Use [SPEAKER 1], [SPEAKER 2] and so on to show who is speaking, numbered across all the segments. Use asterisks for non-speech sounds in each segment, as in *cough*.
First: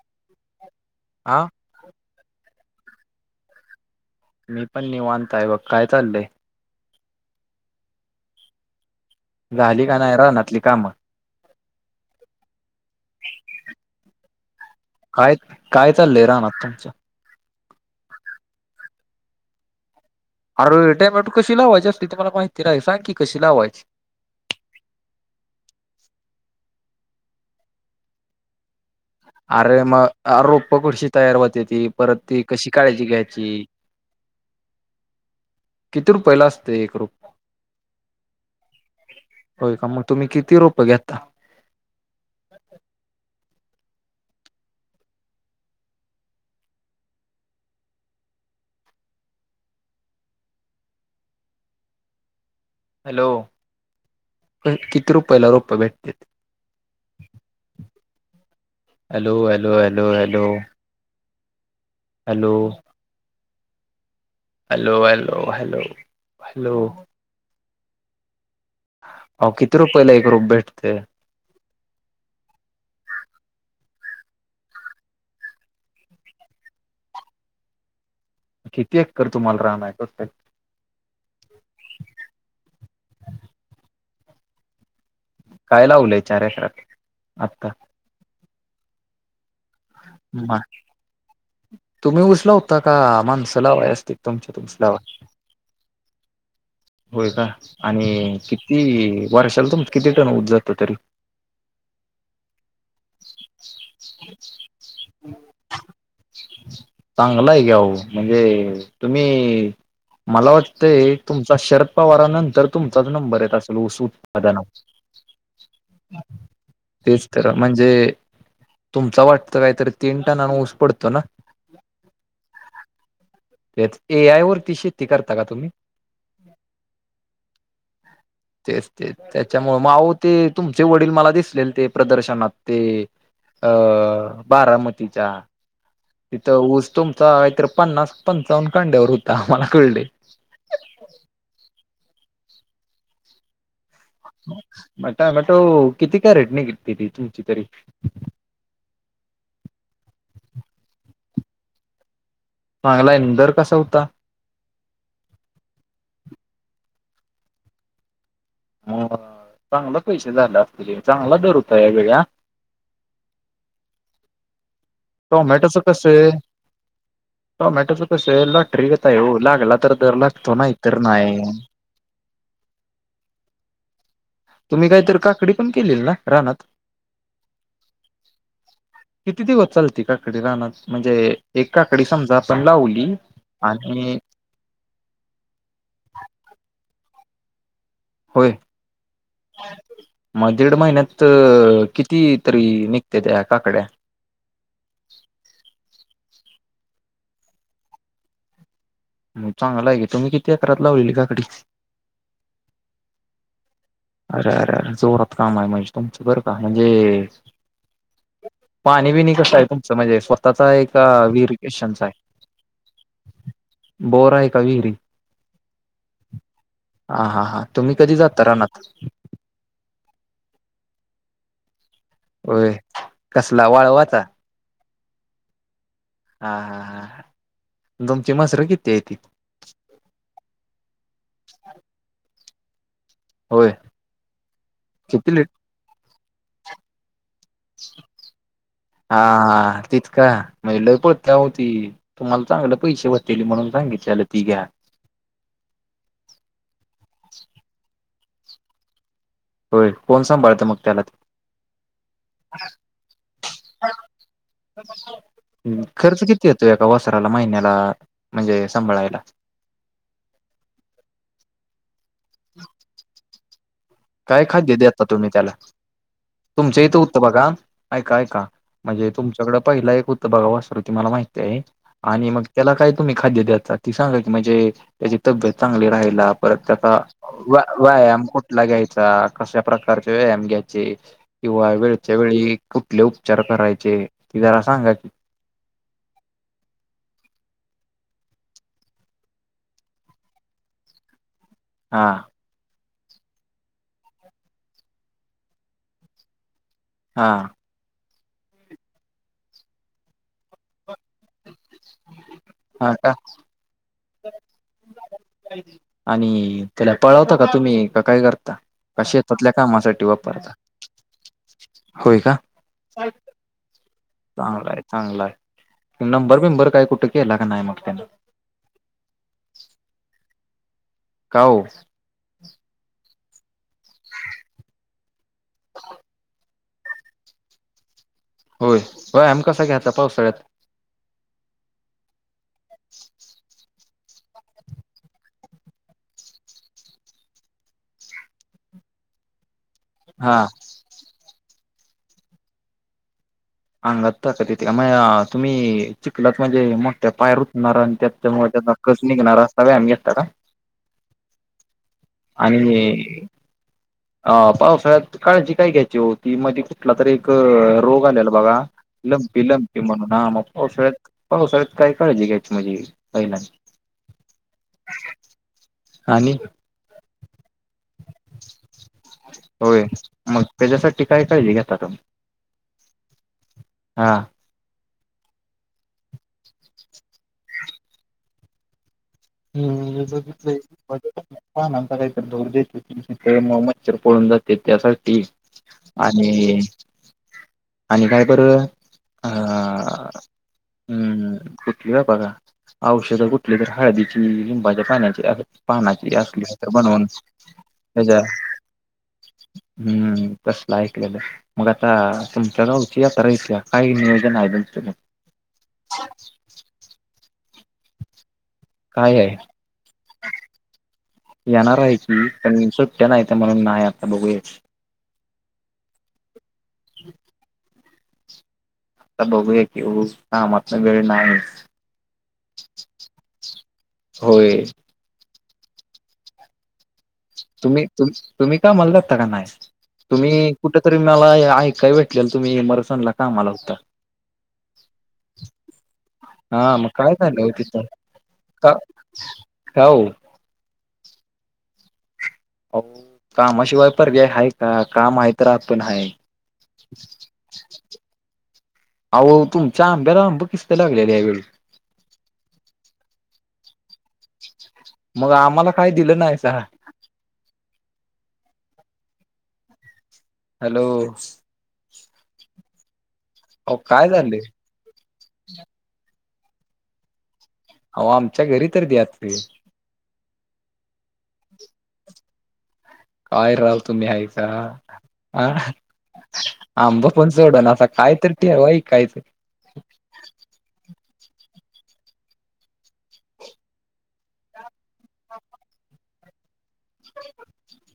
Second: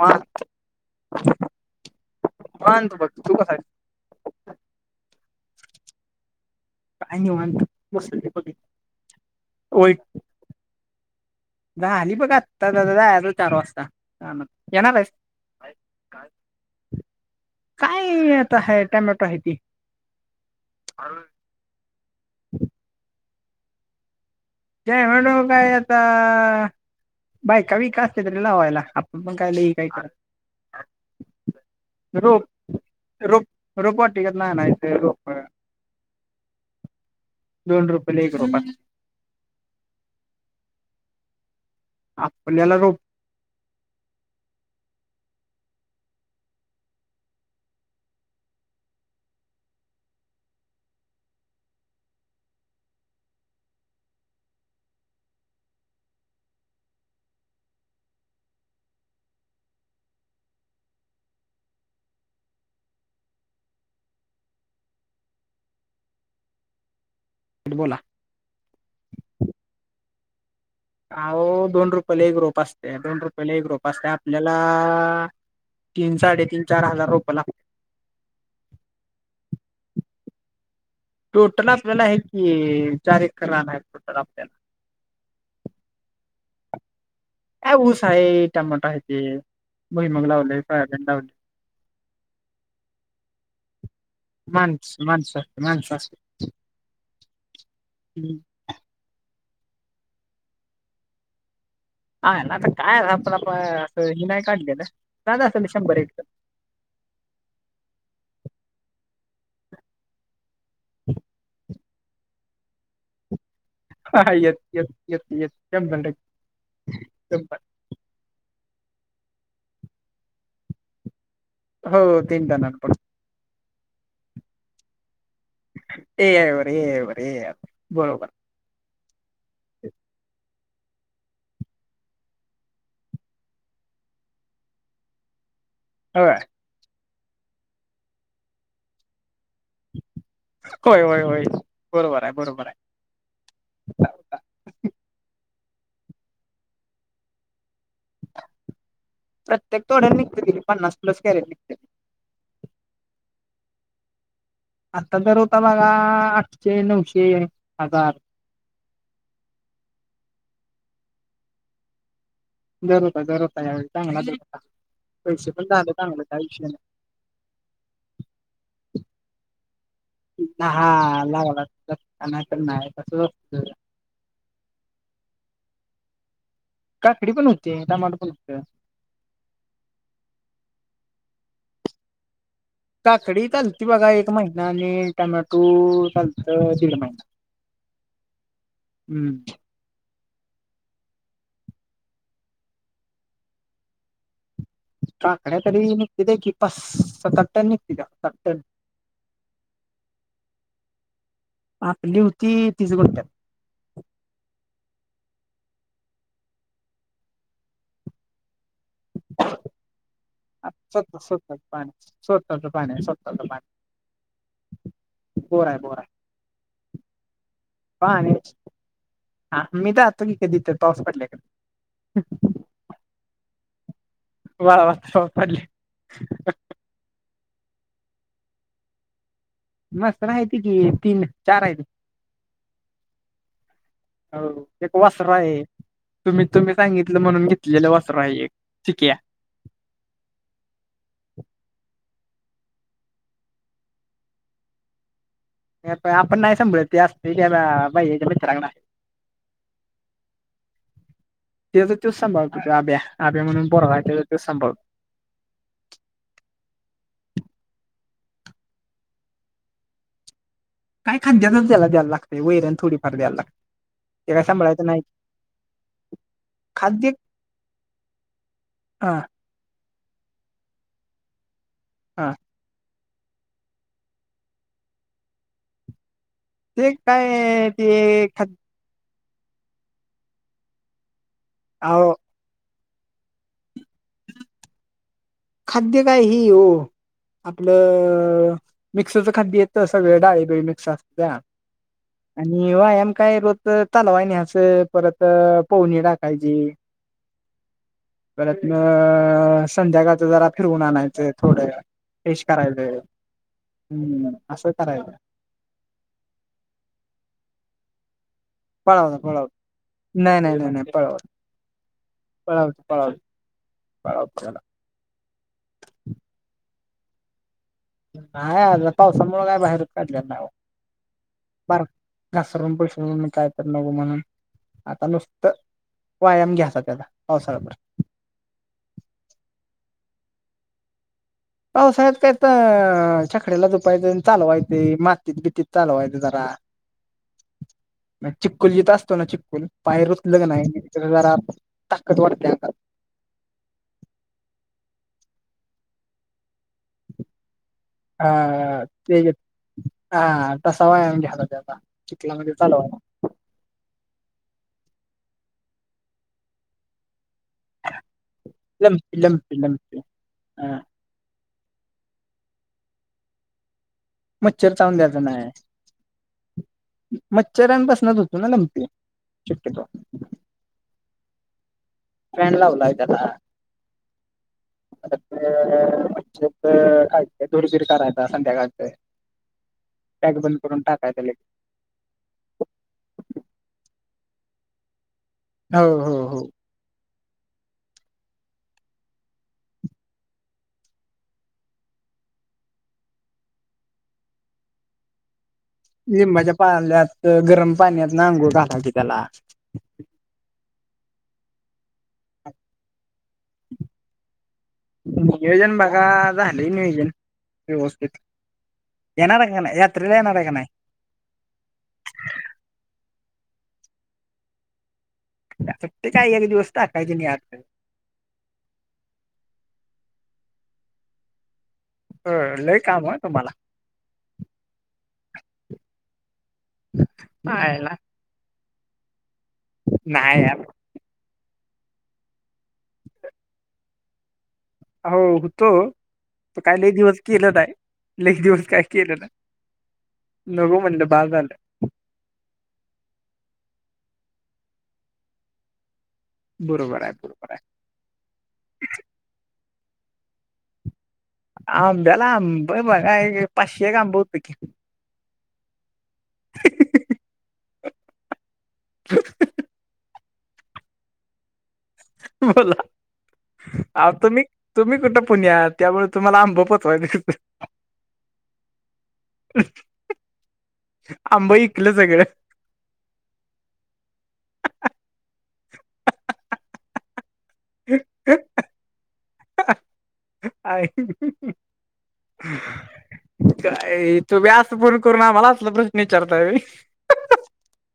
[SPEAKER 1] हां.
[SPEAKER 2] आ.
[SPEAKER 1] निवांत बघ तू कसा आहेस.
[SPEAKER 2] मी पण निवांत हाय बघ काय चालंय.
[SPEAKER 1] काय निवांत बसलोय बघ इथं.
[SPEAKER 2] झाली काय नाय रानातली काम.
[SPEAKER 1] झाली बघा आता च आता जायाच चार वाजता रानांत.
[SPEAKER 2] काय काय चाललंय रानात तुमच्या.
[SPEAKER 1] काय अता आहे टोमॅटो हायती.
[SPEAKER 2] अरर ये टोमॅटो कशी लावायची. असते मला माहिती नाही सांग की कशी लावायची.
[SPEAKER 1] टोमॅटो काय आता बायका बिका असत्यात रे लावायला. पण काय
[SPEAKER 2] आ
[SPEAKER 1] लई
[SPEAKER 2] रे
[SPEAKER 1] काय करत
[SPEAKER 2] मग रोप कशी तयार होतेती. परत ती कशी काळजी घ्यायची.
[SPEAKER 1] रोपवाटीका तन अनायचं रोप.
[SPEAKER 2] किती रुपायाला असते एक रोप.
[SPEAKER 1] दोन रुपये ला एक रोपं असतंय.
[SPEAKER 2] व्हय काय मग तुम्ही किती रोप घेता.
[SPEAKER 1] आपल्याला रोपं.
[SPEAKER 2] हॅलो किती रुपयला रोप भेटत्याती. Hello hello hello hello. Hello. Hello hello hello hello.
[SPEAKER 1] *unintelligible* बोला.
[SPEAKER 2] आहो किती रुपयेला एक रोप भेटते.
[SPEAKER 1] आओ दोन रुपयाला एक रोप असत्या. दोन रुपयाला एक रोप असत्या आपल्याला. तीन साडेतीन चार हजार रोप लागतात.
[SPEAKER 2] किती एकर तुम्हाला रान आहे टोटल.
[SPEAKER 1] टोटल आपल्याला हाय की चार एकर रान आहे टोटल आपल्याला.
[SPEAKER 2] काय लावलंय चार एकरात. आता
[SPEAKER 1] काय ऊस आहे. टमाटो हायती भुई मूग
[SPEAKER 2] मा
[SPEAKER 1] लावले सोयाबीन लावले.
[SPEAKER 2] तुम्ही ऊस लावता का. माणस लावाय असत्यात तुमच्यात ऊस
[SPEAKER 1] माणस
[SPEAKER 2] लावाय.
[SPEAKER 1] माणस असत्याती.
[SPEAKER 2] होय का आणि किती वर्षाला तुमचा किती टन ऊस जातो तरी.
[SPEAKER 1] ह आता काय आपण असं हि नाही काढलेलं. जात असल शंभर एक
[SPEAKER 2] चांगलं आहे की आओ म्हणजे तुम्ही मला वाट ते तुमचा शरद पवार नंतर तुमचाच नंबर येत अस ऊस
[SPEAKER 1] हा येस
[SPEAKER 2] उत्पादनात.
[SPEAKER 1] येस येस येस शंभर टक्के
[SPEAKER 2] तेच तर
[SPEAKER 1] शंभर
[SPEAKER 2] म्हणजे, म्हणजे तुमच वाटतं काहीतरी तीन टनान ऊस पडतो ना.
[SPEAKER 1] हो तीन टनांन पडतो.
[SPEAKER 2] तेच ए आय वरती शेती करता का तुम्ही.
[SPEAKER 1] ऐआय वर ऐआय ऐआय बरोबर.
[SPEAKER 2] तेच तेच त्यांच्यामुळं मग आहो ते तुमचे वडील मला दिसलेले ते प्रदर्शनात ते. अ बारामतीच्या.
[SPEAKER 1] होय
[SPEAKER 2] तिथं ऊस तुमचा काहीतर पन्नास पंचावन्न काड्यावर होता मला कळय.
[SPEAKER 1] होय होय होय बरोबर आहे बरोबर आहे.
[SPEAKER 2] टोमॅटो किती कॅरेट निघतेती तुमची तरी.
[SPEAKER 1] प्रत्येक तोड्याला निघते की पन्नास प्लस कॅरेट निघत्यात.
[SPEAKER 2] चांगलाय न दर कसा होता.
[SPEAKER 1] आता दर होता बघा. आठशे नऊशे हजार.
[SPEAKER 2] मग चांगलं पैसे झाले असतील. चांगला दर होत या वेळी.
[SPEAKER 1] दर होता दर होता ह्या वेळी चांगला दर होता. पैशे पण झाले चांगले काय विषय नाही.
[SPEAKER 2] टोमॅटो च कसाय लॉटरी गत आहे. ओ लागला तर लागतो नाय तर नाही.
[SPEAKER 1] नाय तर नाय तसंच असतं.
[SPEAKER 2] तुम्ही काहीतरी काकडी पण केलेली ना रानात.
[SPEAKER 1] काकडी पण होती. टमाटर पण होतं.
[SPEAKER 2] किती दिवस चालते. काकडी रानात म्हणजे एक काकडी समजा आपण लावली.
[SPEAKER 1] काकडी चालते बघा.
[SPEAKER 2] आणि
[SPEAKER 1] एक महिना आणि टोमॅटो चालतं दीड महिना.
[SPEAKER 2] होय.
[SPEAKER 1] हम्म
[SPEAKER 2] मग दीड महिन्यात किती तरी निघत्यात काकड्या.
[SPEAKER 1] काकड्या तरी निघत्याता की पास सताट टण निघत्यात सात‌टन.
[SPEAKER 2] मग चांगल आहेे की, तुम्ही किती एकरात लावलेली काकडी.
[SPEAKER 1] आपली होती तीस गुंट्यात.
[SPEAKER 2] अरे अरे अरे जोरात काम आहे. म्हणजे तुमचं बरं का म्हणजे,
[SPEAKER 1] *inaudible*
[SPEAKER 2] पाणी बिणी कसं आहे. तुमचं म्हणजे स्वतःचा का
[SPEAKER 1] स्वतः
[SPEAKER 2] वीर
[SPEAKER 1] स्वतःच पाणी
[SPEAKER 2] गेशंचा
[SPEAKER 1] स्वतःच पाणी स्वतःच
[SPEAKER 2] आहे.
[SPEAKER 1] पाणी
[SPEAKER 2] बोर आहे का विहिरी.
[SPEAKER 1] बोर आय बोर आय.
[SPEAKER 2] हा हा हां तुम्ही कधी जाता रानांत.
[SPEAKER 1] हा मी जातो की कधी तर पाऊस पडल्या गत.
[SPEAKER 2] होय कसला वाळवाचा.
[SPEAKER 1] वाळवाचा पडलाय.
[SPEAKER 2] हा हा तुमची मसर किती हायती.
[SPEAKER 1] मसर हायती की तीन-चार हायत.
[SPEAKER 2] होय
[SPEAKER 1] हो एक वासरू
[SPEAKER 2] किती लिट
[SPEAKER 1] हाय. तुम्ही तुम्ही सांगितलं म्हणून घेतलेलं वासरू हाय हे एक चिक्या.
[SPEAKER 2] आ हा तिचं का. मग लै पळत्या आहो ती तुम्हाला चांगलं पैसे होतीली म्हणून सांगितलेलं ती घ्या.
[SPEAKER 1] आपण नाही सांभाळत ते असते. भैय्याच्या मित्रांकड हाय.
[SPEAKER 2] होय कोण सांभाळतं मग त्याला ति
[SPEAKER 1] तेच तोच सांभाळतोय. तो अभ्या अभ्या म्हणून पोरगा आहे तेच तोच सांभाळतो.
[SPEAKER 2] खर्च किती येतो. एका वसराला महिन्याला म्हणजे सांभाळायला.
[SPEAKER 1] काय खांद्याच त्याला द्यायला लागते. वैरण थोडीफार द्यायला लाग
[SPEAKER 2] काय खांद्य देता तुम्ही त्याला. तुमच्या इथं
[SPEAKER 1] खाद्य
[SPEAKER 2] उत्तं बघा ऐका ऐका म्हणजे
[SPEAKER 1] हा
[SPEAKER 2] तुमचं. तुमच्याकड पहिलं एक होतं बघा वासरू. ते मला माहिती आहे. आणि
[SPEAKER 1] हा
[SPEAKER 2] मग त्याला काय तुम्ही खांद्य द्यायचा ती सांगा की, म्हणजे त्यांची तब्येत चांगली राहायला. परत
[SPEAKER 1] ते
[SPEAKER 2] त्यांचा व्या
[SPEAKER 1] काय
[SPEAKER 2] व्यायाम
[SPEAKER 1] ते खाद
[SPEAKER 2] कुठला घ्याय चा कशा प्रकारचे व्यायाम घ्यायचे. किंवा
[SPEAKER 1] अहो
[SPEAKER 2] वेळच्या वेळी, कुठले उपचार करायचे ते जरा सांगा की.
[SPEAKER 1] खांद्य काय हि ओ. आपलं अ मिक्सच खाद्य येतं. सगळं डाळीबिळी मिक्स असत्या.
[SPEAKER 2] हां.
[SPEAKER 1] आणि व्यायाम काय रोज चालवाय न्यायचं परत पवनी टाकायची.
[SPEAKER 2] हा.
[SPEAKER 1] परतन अ संध्याकाळच जरा फिरवून आणायचं. थोड्या पेश करायचे
[SPEAKER 2] हा का
[SPEAKER 1] हम्म असं करायच.
[SPEAKER 2] आणि त्याला पळवता का तुम्ही का काय करता? का
[SPEAKER 1] पळावलं पळावलं
[SPEAKER 2] शेतातल्या कामासाठी
[SPEAKER 1] नाही
[SPEAKER 2] वापरता
[SPEAKER 1] नाही नाही नाही
[SPEAKER 2] होय का.
[SPEAKER 1] पळालो
[SPEAKER 2] चांगला आहे चांगला आहे नंबर बिंबर काय कुठं केला का नाही मग त्यांनी?
[SPEAKER 1] नाही आता पावसामूळं काय बाहेरच काढल्या नाय हो.
[SPEAKER 2] का ओ
[SPEAKER 1] घासरून पडशील म्हणून काय तर नगो म्हणून. आता नुसतं व्यायाम घ्याचा त्याचा पावसाळा भर.
[SPEAKER 2] होय व्यायाम कसा घ्याचा पावसाळ्यात?
[SPEAKER 1] पावसाळ्यात काय ते छकड्याला जुपायचं आन चालवाय ते मातीत बीतीत चालवायच जरा. चिक्कुल जिथं असतो ना चिक्कुल पाय रुतले
[SPEAKER 2] हा
[SPEAKER 1] काय नाही जरा ताकद वाढते हातात.
[SPEAKER 2] अंगात ताकत येते का म या तुम्ही चिखलात म्हणजे मोठ्या पाय रुतणाऱ्या त्यात्यामुळे त्याचा
[SPEAKER 1] हा
[SPEAKER 2] कसं
[SPEAKER 1] ते
[SPEAKER 2] निघणार असता होय आम्ही येता काय
[SPEAKER 1] हा तसा व्यायाम घ्यायला त्याचा चिखलामध्ये चालवायला
[SPEAKER 2] आणि अ पावसाळ्यात काळजी काय घ्यायची हो ती मधी कुठलातरी एक रोग आलेला बघा लंपी लंपी म्हणून हा मग पावसाळ्यात पावसाळ्यात काय काळजी घ्यायची म्हणजे पहिला?
[SPEAKER 1] मच्छर चावून द्यायचं नाही.
[SPEAKER 2] आणि
[SPEAKER 1] मच्छरांपासनच होतो ना लंपी शक्यतो.
[SPEAKER 2] त्याज्यासाठी काय काळजी घेता तुम?
[SPEAKER 1] फॅन लावलाय त्याला *unintelligible* काय ते काय दुर बिर करायता संध्याकाळचे.
[SPEAKER 2] *unintelligible* काय
[SPEAKER 1] लगेच
[SPEAKER 2] म्हणता कायतर धूर *unintelligible* म मच्छर पळून जाते त्यासाठी.
[SPEAKER 1] हो हो
[SPEAKER 2] आणि
[SPEAKER 1] हो
[SPEAKER 2] आणि कायबरं हा. हम्म कुठली का बघा औषध कुठली तर हळदी ची लिंबाच्या पाण्याची असं
[SPEAKER 1] लिंबाच्या पाल्यात गरम
[SPEAKER 2] त्याच्या
[SPEAKER 1] पाण्यातनं आंघोळ घाला की त्याला.
[SPEAKER 2] हम्म तसला ऐकलेलं. मग आता तुमच्या गावची यात्रा येत्या काय नियोजन आहे तुमचं म?
[SPEAKER 1] नियोजन बघा झालं नियोजन व्यवस्थित.
[SPEAKER 2] काय आहे
[SPEAKER 1] येणार का नाही यात्रेला येणार आहे का नाही
[SPEAKER 2] येणार हाय की? पण सुट्टया नाही तर म्हणून नाही आता बघूया.
[SPEAKER 1] सुट्टी काय एक दिवस टाकायचीन यात.
[SPEAKER 2] आत्ता बघूया की उज कामातनं वेळ नाय मिळत.
[SPEAKER 1] होय लय काम हाय तुम्हाला.
[SPEAKER 2] होय. तुम्ही
[SPEAKER 1] पाहायला
[SPEAKER 2] तुम्ही कामाला जाता की नाय तुम्ही
[SPEAKER 1] नाही यार
[SPEAKER 2] कुठं तरी मला ऐकाय भेटलेल तुम्ही मरसांला कामाला होता.
[SPEAKER 1] आहो होतो. तर काय
[SPEAKER 2] हा
[SPEAKER 1] लय
[SPEAKER 2] मग
[SPEAKER 1] दिवस
[SPEAKER 2] झालं हो
[SPEAKER 1] केलं नाय
[SPEAKER 2] तिथं
[SPEAKER 1] लय दिवस
[SPEAKER 2] का
[SPEAKER 1] काय केलं नाय.
[SPEAKER 2] का हो?
[SPEAKER 1] नको म्हणलं बास झालं.
[SPEAKER 2] आहो कामाशिवाय पर्याय हाय का काम हाय तर आपण हाय.
[SPEAKER 1] बरोबर आय, बरोबर आय.
[SPEAKER 2] अहो तुमच्या आंब्याला आंबं किस्त लागल्या यावेेळी.
[SPEAKER 1] आंब्याला आंब बघाय पाचशे एक होतं की.
[SPEAKER 2] मग आम्हाला काय दिलं नायसा. हॅलो.
[SPEAKER 1] बोला
[SPEAKER 2] अहो काय
[SPEAKER 1] आव
[SPEAKER 2] झालंय?
[SPEAKER 1] तुम्ही. तुम्ही कुठं पुण्यात त्यामुळे तुम्हाला आंब पोहोचवायचं कसं.
[SPEAKER 2] आहो आमच्या घरी तर द्याचं.
[SPEAKER 1] आंबा इकल सगळं.
[SPEAKER 2] काय राव तुम्ही हायसा, आ आ आंबा पण सोडणासा. आता काय तरी ठेवा ईकायचं.
[SPEAKER 1] काय. तुम्ही असं फोन करून आम्हाला असलं प्रश्न विचारताय होय.
[SPEAKER 2] *inaudible*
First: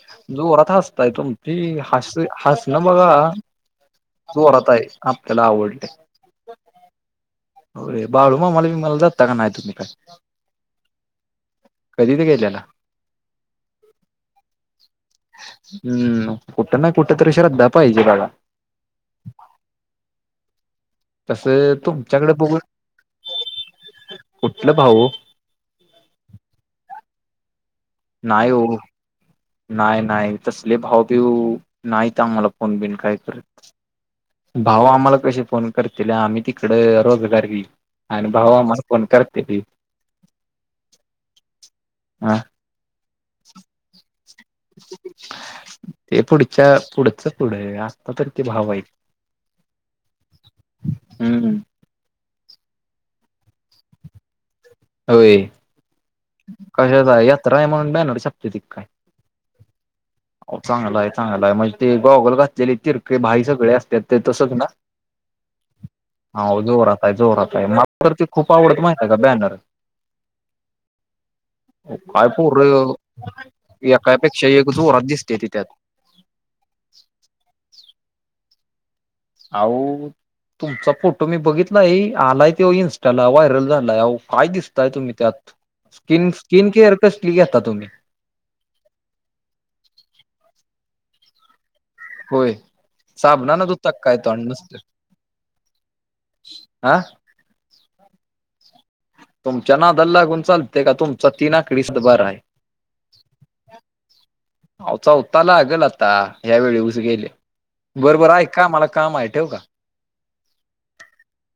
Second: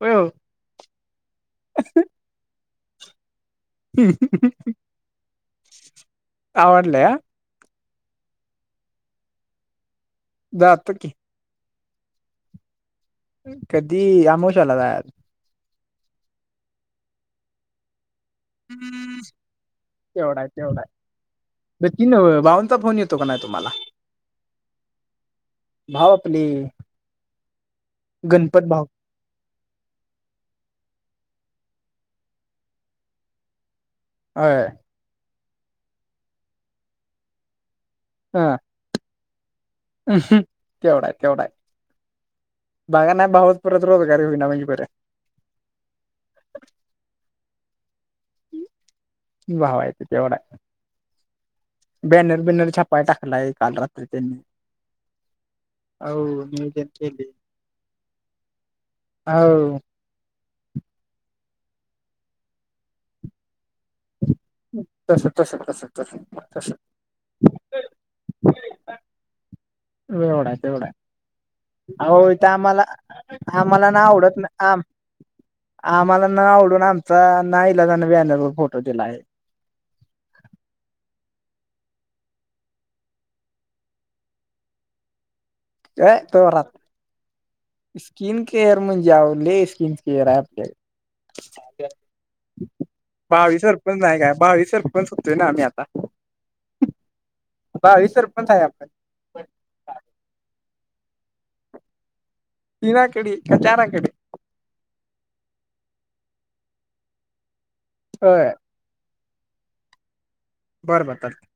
[SPEAKER 1] होय हो
[SPEAKER 2] जोरात हसताय तुम्ही हसणं बघा.
[SPEAKER 1] हम्म.
[SPEAKER 2] जोरात हाय आपल्याला आवडलंय.
[SPEAKER 1] आवडलंय हा
[SPEAKER 2] होय बाळू मामाला भीमाला जाता की नाही तुम्ही.
[SPEAKER 1] जातो की.
[SPEAKER 2] कधीच गेल्याल.
[SPEAKER 1] कधी अमोशाला जायाच.
[SPEAKER 2] हम्म कुठ नाही कुठं तरी श्रद्धा पाहिजे बघा.
[SPEAKER 1] तेवढं आय तेवढं आय.
[SPEAKER 2] तसं
[SPEAKER 1] बर ती
[SPEAKER 2] तुमच्याकडे
[SPEAKER 1] नव्ह
[SPEAKER 2] बघून
[SPEAKER 1] भाऊंचा फोन येतो का नाय तुम्हाला.
[SPEAKER 2] कुठलं भाऊ
[SPEAKER 1] भाव आपली.
[SPEAKER 2] नाही ओ. नाय नाय तसले भावभीऊ नाहीत. आम्हाला फोन बिन काय करत.
[SPEAKER 1] होय
[SPEAKER 2] भाऊ आम्हाला कसे फोन करतील. आम्ही तिकडं रोजगारली आणि भाऊ
[SPEAKER 1] ह
[SPEAKER 2] आम्हाला फोन कर *unintelligible*
[SPEAKER 1] तेवढा आहे तेवढा आहे.
[SPEAKER 2] हा
[SPEAKER 1] बघा नाही भाऊच परत रोजगारी होईना म्हणजे बरं.
[SPEAKER 2] ते पुढच्या पुढच पुढं आता तरी ते भाऊ आहेत.
[SPEAKER 1] भाव आहे तेवढा.
[SPEAKER 2] हम्म
[SPEAKER 1] बॅनर बिनर छापाय टाकलाय. काल रात्री त्यांनी.
[SPEAKER 2] होय
[SPEAKER 1] हो नियोजन
[SPEAKER 2] कशाचा
[SPEAKER 1] केले
[SPEAKER 2] यात्रा आहे म्हणून बॅनर झापत्याती काय.
[SPEAKER 1] आव.
[SPEAKER 2] चांगलाय आहे चांगलाय आहे म्हणजे ते गॉगल घातले तिरके भाई सगळे असत्यात. ते तसंच ना
[SPEAKER 1] तस तस तस तस
[SPEAKER 2] हांव
[SPEAKER 1] तस
[SPEAKER 2] जोरात. जोरात आहे. मला तर ते खूप आवडत माहितेय का बॅनर.
[SPEAKER 1] एवढा तेवढा
[SPEAKER 2] काय
[SPEAKER 1] आहो इथं
[SPEAKER 2] पोर
[SPEAKER 1] आम्हाला आम्हाला ना आवडत
[SPEAKER 2] एकापेक्षा
[SPEAKER 1] नाही.
[SPEAKER 2] *unintelligible*
[SPEAKER 1] आम्हाला न आवडून आमचा नाईलाजान बॅनर वर फोटो दिलाय.
[SPEAKER 2] आऊत. तुमचा फोटो मी बघितला आहे. आलाय ते इन्स्टाला व्हायरल झालाय आहो काय दिसताय तुम्ही त्यात.
[SPEAKER 1] अय
[SPEAKER 2] स्किन
[SPEAKER 1] तोरात.
[SPEAKER 2] स्किन केअर कसली घेता तुम्ही
[SPEAKER 1] कीन केअर म्हणजे आहो लै स्किन केअर आहे आपल्याकडं.
[SPEAKER 2] होय.
[SPEAKER 1] भावी
[SPEAKER 2] साबणान धुता
[SPEAKER 1] सरपंच नाही काय?
[SPEAKER 2] तोंड
[SPEAKER 1] भावी
[SPEAKER 2] नुसतं
[SPEAKER 1] सरपंच होतोय ना आम्ही आता
[SPEAKER 2] हा
[SPEAKER 1] भावी सरपंच हाय आपण.
[SPEAKER 2] तुमच्या नादाला लागून चालतंय का तुमचा तीन आकडी सातबारा आहे.
[SPEAKER 1] तीन आकडी का चार आकडी?
[SPEAKER 2] अहो चौथा लागल आता यावेळी ऊस गेले बर बर
[SPEAKER 1] होय
[SPEAKER 2] ऐका मला काम आहे ठेऊ का?
[SPEAKER 1] बर बर *unintelligible*